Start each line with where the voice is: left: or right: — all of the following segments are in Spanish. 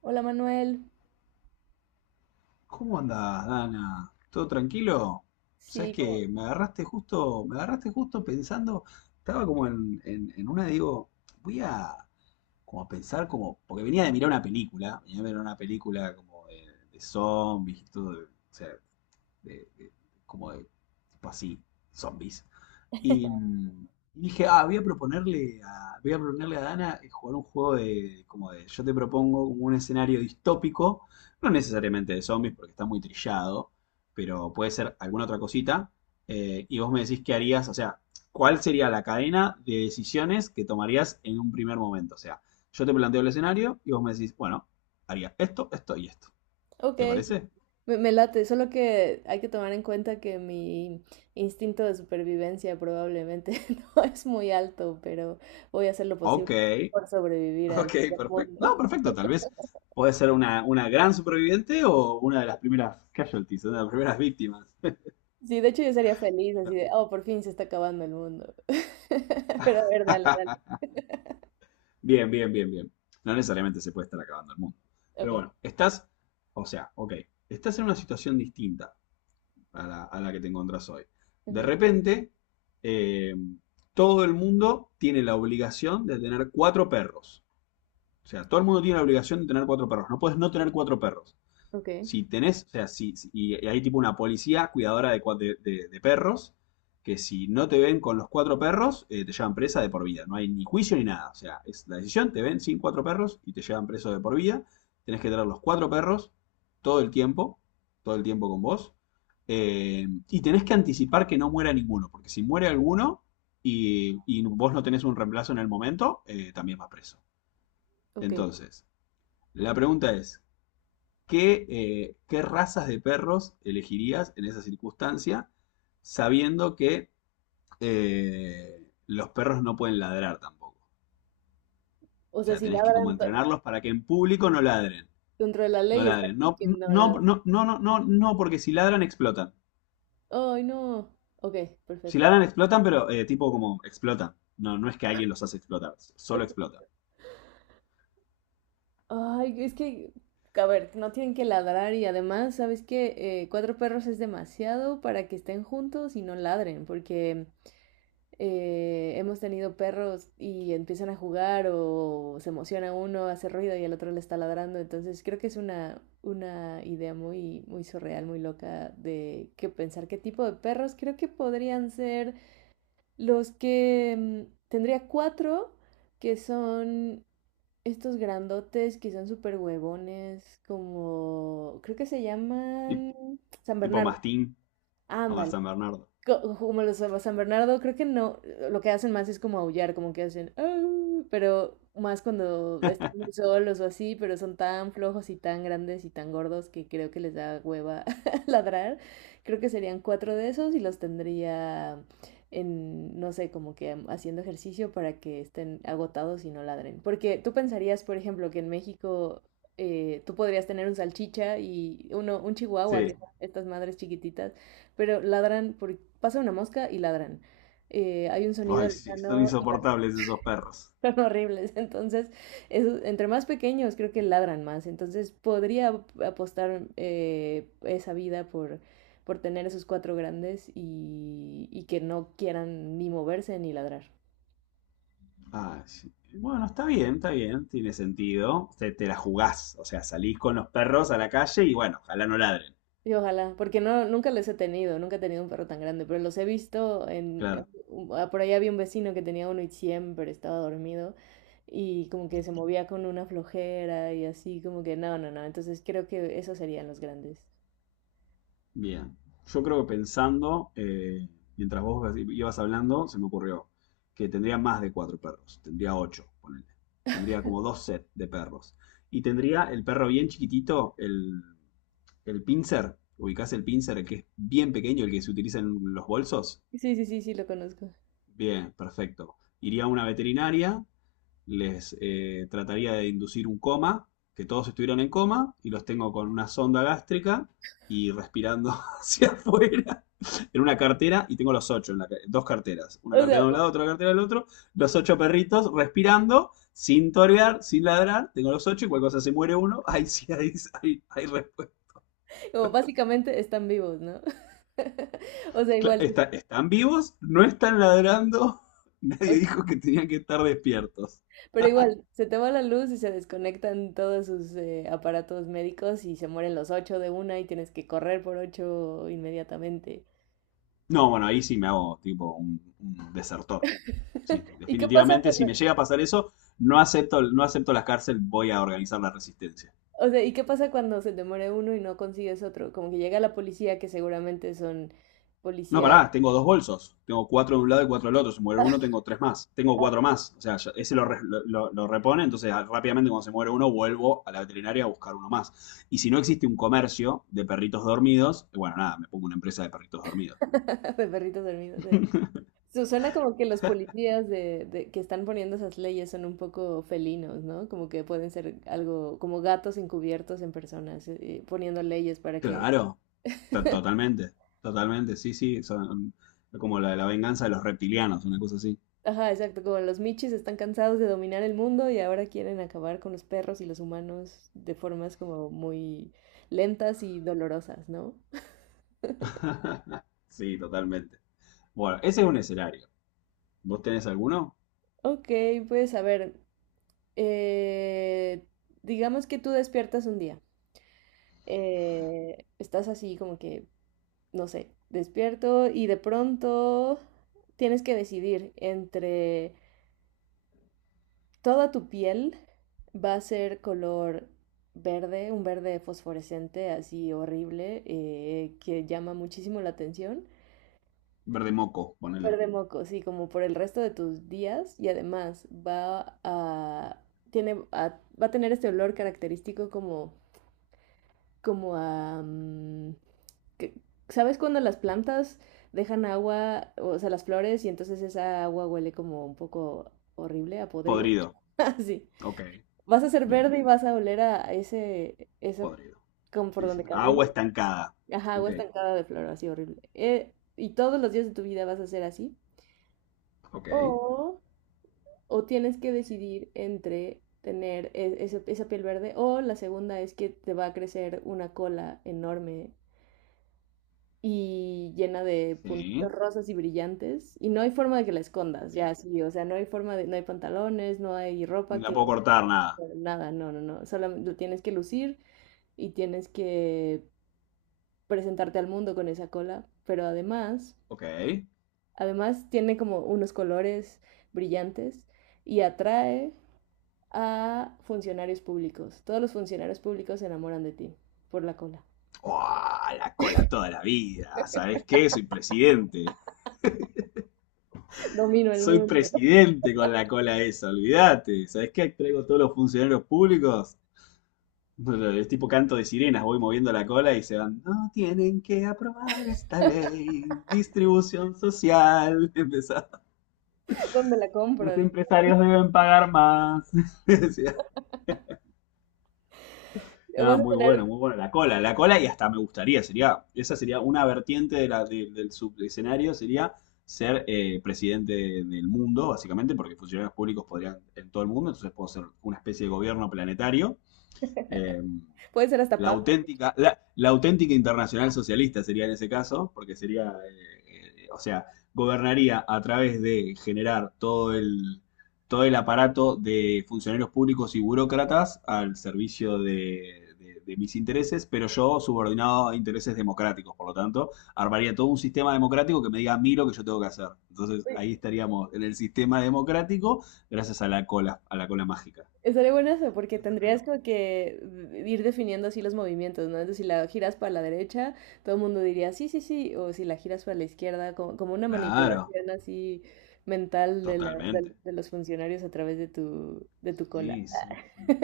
right: Hola Manuel.
left: ¿Cómo andás, Dana? ¿Todo tranquilo? ¿Sabes
right: Sí, como,
left: que me agarraste justo, me agarraste justo pensando, estaba como en, en una, digo, voy a como a pensar como, porque venía de mirar una película, venía de mirar una película como de zombies y todo, de- o sea, de- de- como de tipo así, zombies. Y, dije, ah, voy a proponerle a, voy a proponerle a Dana jugar un juego de, como de, yo te propongo como un escenario distópico, no necesariamente de zombies porque está muy trillado, pero puede ser alguna otra cosita, y vos me decís qué harías, o sea, cuál sería la cadena de decisiones que tomarías en un primer momento. O sea, yo te planteo el escenario y vos me decís, bueno, haría esto, esto y esto.
right: ok,
left: ¿Te parece?
right: me late, solo que hay que tomar en cuenta que mi instinto de supervivencia probablemente no es muy alto, pero voy a hacer lo
left: Ok.
right: posible por sobrevivir al
left: Ok,
right: fin del
left: perfecto.
right: mundo.
left: No, perfecto, tal vez puede ser una gran superviviente o una de las primeras casualties, una de las primeras víctimas.
right: Sí, de hecho yo sería feliz así
left: Pero-
right: de, oh, por fin se está acabando el mundo. Pero a ver, dale, dale.
left: bien, bien, bien, bien. No necesariamente se puede estar acabando el mundo.
right: Ok,
left: Pero bueno, estás, o sea, ok, estás en una situación distinta a la que te encontrás hoy. De
right: ujú,
left: repente, eh, todo el mundo tiene la obligación de tener cuatro perros. O sea, todo el mundo tiene la obligación de tener cuatro perros. No puedes no tener cuatro perros.
right: ok,
left: Si tenés, o sea, y hay tipo una policía cuidadora de, de perros, que si no te ven con los cuatro perros, te llevan presa de por vida. No hay ni juicio ni nada. O sea, es la decisión, te ven sin cuatro perros y te llevan preso de por vida. Tenés que tener los cuatro perros todo el tiempo, todo el tiempo con vos. Y tenés que anticipar que no muera ninguno, porque si muere alguno y vos no tenés un reemplazo en el momento, también vas preso.
right: ok.
left: Entonces, la pregunta es, ¿qué, ¿qué razas de perros elegirías en esa circunstancia, sabiendo que los perros no pueden ladrar tampoco?
right: O
left: O
right: sea,
left: sea,
right: si
left: tenés que como entrenarlos para que en público no ladren.
right: dentro de la
left: No
right: ley está
left: ladren. No,
right: que
left: no,
right: no ladran.
left: no, no, no, no, no, porque si ladran explotan.
right: Ay, no. Ok,
left: Si
right: perfecto.
left: ladran explotan, pero tipo como explotan. No, no es que alguien los hace explotar, solo explotan.
right: Ay, es que, a ver, no tienen que ladrar y además, ¿sabes qué? Cuatro perros es demasiado para que estén juntos y no ladren, porque hemos tenido perros y empiezan a jugar o se emociona uno, hace ruido y el otro le está ladrando, entonces creo que es una idea muy, muy surreal, muy loca de que pensar qué tipo de perros creo que podrían ser los que tendría cuatro que son estos grandotes que son súper huevones, como creo que se
left: Tip-
right: llaman San
left: Tipo
right: Bernardo
left: Mastín o San Bernardo.
right: como los San Bernardo, creo que no, lo que hacen más es como aullar, como que hacen, "Au", pero más cuando están muy solos o así, pero son tan flojos y tan grandes y tan gordos que creo que les da hueva ladrar. Creo que serían cuatro de esos y los tendría en, no sé, como que haciendo ejercicio para que estén agotados y no ladren. Porque tú pensarías, por ejemplo, que en México... tú podrías tener un salchicha y uno, un chihuahua, que
left: Sí.
right: son estas madres chiquititas, pero ladran por pasa una mosca y ladran. Hay un sonido
left: Ay, sí, son
right: lejano y ladran.
left: insoportables esos perros.
right: Son horribles. Entonces, entre más pequeños creo que ladran más. Entonces, podría apostar esa vida por tener esos cuatro grandes y que no quieran ni moverse ni ladrar.
left: Ah, sí. Bueno, está bien, tiene sentido. Te la jugás, o sea, salís con los perros a la calle y bueno, ojalá no ladren.
right: Y ojalá, porque no, nunca los he tenido, nunca he tenido un perro tan grande, pero los he visto en...
left: Claro,
right: Por ahí había un vecino que tenía uno y siempre estaba dormido y como que se movía con una flojera y así, como que no, no, no, entonces creo que esos serían los grandes.
left: bien. Yo creo que pensando, mientras vos ibas hablando, se me ocurrió que tendría más de cuatro perros, tendría ocho, ponele. Tendría como dos sets de perros. Y tendría el perro bien chiquitito, el pincer, ubicás el pincer, el que es bien pequeño, el que se utiliza en los bolsos.
right: Sí, sí, sí, sí, lo conozco.
left: Bien, perfecto. Iría a una veterinaria, les trataría de inducir un coma, que todos estuvieron en coma, y los tengo con una sonda gástrica y respirando hacia afuera en una cartera, y tengo los ocho, en la dos carteras, una
right: O
left: cartera
right: sea,
left: de un lado, otra cartera del otro, los ocho perritos respirando, sin torear, sin ladrar, tengo los ocho, y cualquier cosa se muere uno, ahí sí, ahí, sí, ahí, ahí respuesta.
right: como básicamente están vivos, ¿no? O sea, igual, sí,
left: Están vivos, no están ladrando, nadie dijo que tenían que estar despiertos.
right: pero igual, se te va la luz y se desconectan todos sus aparatos médicos y se mueren los ocho de una y tienes que correr por ocho inmediatamente.
left: No, bueno, ahí sí me hago tipo un desertor. Sí,
right: ¿Y qué pasa
left: definitivamente, si
right: cuando,
left: me llega a pasar eso, no acepto, no acepto la cárcel, voy a organizar la resistencia.
right: o sea, ¿y qué pasa cuando se demore uno y no consigues otro? Como que llega la policía, que seguramente son
left: No,
right: policía
left: pará, tengo dos bolsos. Tengo cuatro de un lado y cuatro del otro. Si muere uno, tengo tres más. Tengo cuatro más. O sea, ese lo, lo repone, entonces ah, rápidamente cuando se muere uno, vuelvo a la veterinaria a buscar uno más. Y si no existe un comercio de perritos dormidos, bueno, nada, me pongo una empresa de perritos dormidos.
right: de perritos dormidos. Suena como que los policías de, que están poniendo esas leyes son un poco felinos, ¿no? Como que pueden ser algo como gatos encubiertos en personas, poniendo leyes para que...
left: Claro, totalmente, totalmente, sí, sí, son como la venganza de los reptilianos, una cosa así.
right: Ajá, exacto, como los michis están cansados de dominar el mundo y ahora quieren acabar con los perros y los humanos de formas como muy lentas y dolorosas, ¿no?
left: Sí, totalmente. Bueno, ese es un escenario. ¿Vos tenés alguno?
right: Ok, pues a ver, eh, digamos que tú despiertas un día, estás así como que, no sé, despierto y de pronto tienes que decidir entre toda tu piel va a ser color verde, un verde fosforescente así horrible que llama muchísimo la atención.
left: Verde moco, ponele.
right: Súper de moco, sí, como por el resto de tus días y además va a, tiene, va a tener este olor característico como, como a... que- ¿sabes cuando las plantas dejan agua, o sea, las flores y entonces esa agua huele como un poco horrible, a podrido?
left: Podrido.
right: Así.
left: Ok,
right: Vas a ser
left: bien,
right: verde y vas a oler a ese, eso
left: podrido.
right: como por
left: Sí, sí.
right: donde
left: Agua
right: camines.
left: estancada.
right: Ajá,
left: Ok,
right: agua estancada de flor, así horrible. Y todos los días de tu vida vas a ser así. O
left: ok.
right: o tienes que decidir entre tener esa piel verde o la segunda es que te va a crecer una cola enorme y llena de puntitos
left: Sí,
right: rosas y brillantes y no hay forma de que la escondas,
left: ok.
right: ya sí, o sea, no hay forma de, no hay pantalones, no hay
left: No
right: ropa
left: la
right: que,
left: puedo cortar nada.
right: nada, no, no, no, solamente lo tienes que lucir y tienes que presentarte al mundo con esa cola, pero además,
left: Ok.
right: además tiene como unos colores brillantes y atrae a funcionarios públicos. Todos los funcionarios públicos se enamoran de ti por la cola.
left: ¡Uah! La cola toda la vida. ¿Sabés qué? Soy presidente.
right: Domino el
left: Soy
right: mundo.
left: presidente con la cola esa, olvídate. ¿Sabes qué? Traigo todos los funcionarios públicos. No, no, es tipo canto de sirenas, voy moviendo la cola y se van. No tienen que aprobar esta ley. Distribución social. Empezaba,
right: ¿Dónde la
left: los
right: compro? Dije.
left: empresarios deben pagar más. Sí, ah,
right: Vas a
left: muy
right: tener,
left: bueno, muy bueno. La cola y hasta me gustaría, sería, esa sería una vertiente de la, del subescenario, sería ser presidente del mundo, básicamente, porque funcionarios públicos podrían en todo el mundo, entonces puedo ser una especie de gobierno planetario. eh,
right: puede ser hasta
left: la
right: papa. Dije.
left: auténtica, la auténtica internacional socialista sería en ese caso, porque sería, o sea, gobernaría a través de generar todo el aparato de funcionarios públicos y burócratas al servicio de, de mis intereses, pero yo subordinado a intereses democráticos, por lo tanto, armaría todo un sistema democrático que me diga a mí lo que yo tengo que hacer. Entonces, ahí estaríamos en el sistema democrático gracias a la cola mágica.
right: Estaría bueno eso, porque
left: Eso estaría
right: tendrías
left: bueno.
right: como que ir definiendo así los movimientos, ¿no? Entonces, si la giras para la derecha, todo el mundo diría sí, sí, sí, o si la giras para la izquierda, como, como una
left: Claro.
right: manipulación así mental de,
left: Totalmente.
right: de los funcionarios a través de tu cola.
left: Sí, sí, sí.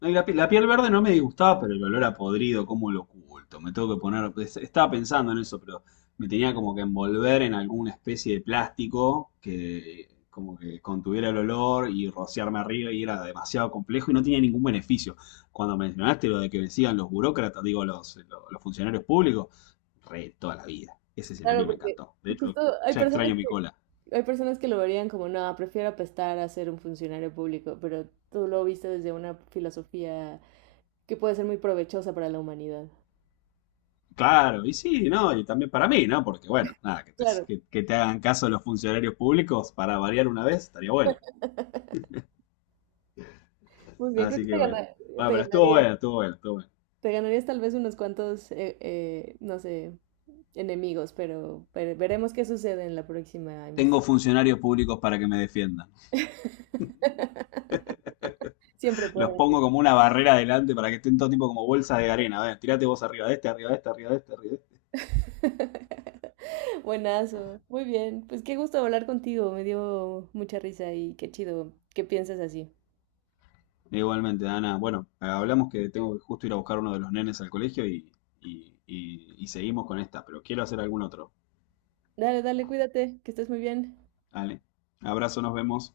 left: No, y la, la piel verde no me disgustaba, pero el olor a podrido, cómo lo oculto. Me tengo que poner. Estaba pensando en eso, pero me tenía como que envolver en alguna especie de plástico que como que contuviera el olor y rociarme arriba y era demasiado complejo y no tenía ningún beneficio. Cuando mencionaste lo de que decían los burócratas, digo, los, los funcionarios públicos, re toda la vida. Ese
right: Claro,
left: escenario me
right: porque
left: encantó. De hecho,
right: justo
left: ya extraño mi cola.
right: hay personas que lo verían como, no, prefiero apestar a ser un funcionario público, pero tú lo viste desde una filosofía que puede ser muy provechosa para la humanidad.
left: Claro, y sí, no, y también para mí, ¿no? Porque bueno, nada,
right: Claro,
left: que te hagan caso los funcionarios públicos para variar una vez estaría bueno.
right: muy bien, creo
left: Así
right: que
left: que bueno. Bueno,
right: te
left: pero estuvo
right: ganarías,
left: bueno, estuvo bueno, estuvo bueno.
right: te ganarías tal vez unos cuantos, no sé, enemigos, pero veremos qué sucede en la próxima
left: Tengo
right: emisión.
left: funcionarios públicos para que me defiendan.
right: Siempre
left: Los
right: pueden.
left: pongo como una barrera adelante para que estén todo tipo como bolsas de arena. A ver, tirate vos arriba de este, arriba de este, arriba de este, arriba de este.
right: Buenazo. Muy bien. Pues qué gusto hablar contigo. Me dio mucha risa y qué chido que pienses así.
left: Igualmente, Ana, bueno, hablamos que tengo que justo ir a buscar uno de los nenes al colegio y seguimos con esta, pero quiero hacer algún otro.
right: Dale, dale, cuídate, que estés muy bien.
left: Dale. Abrazo, nos vemos.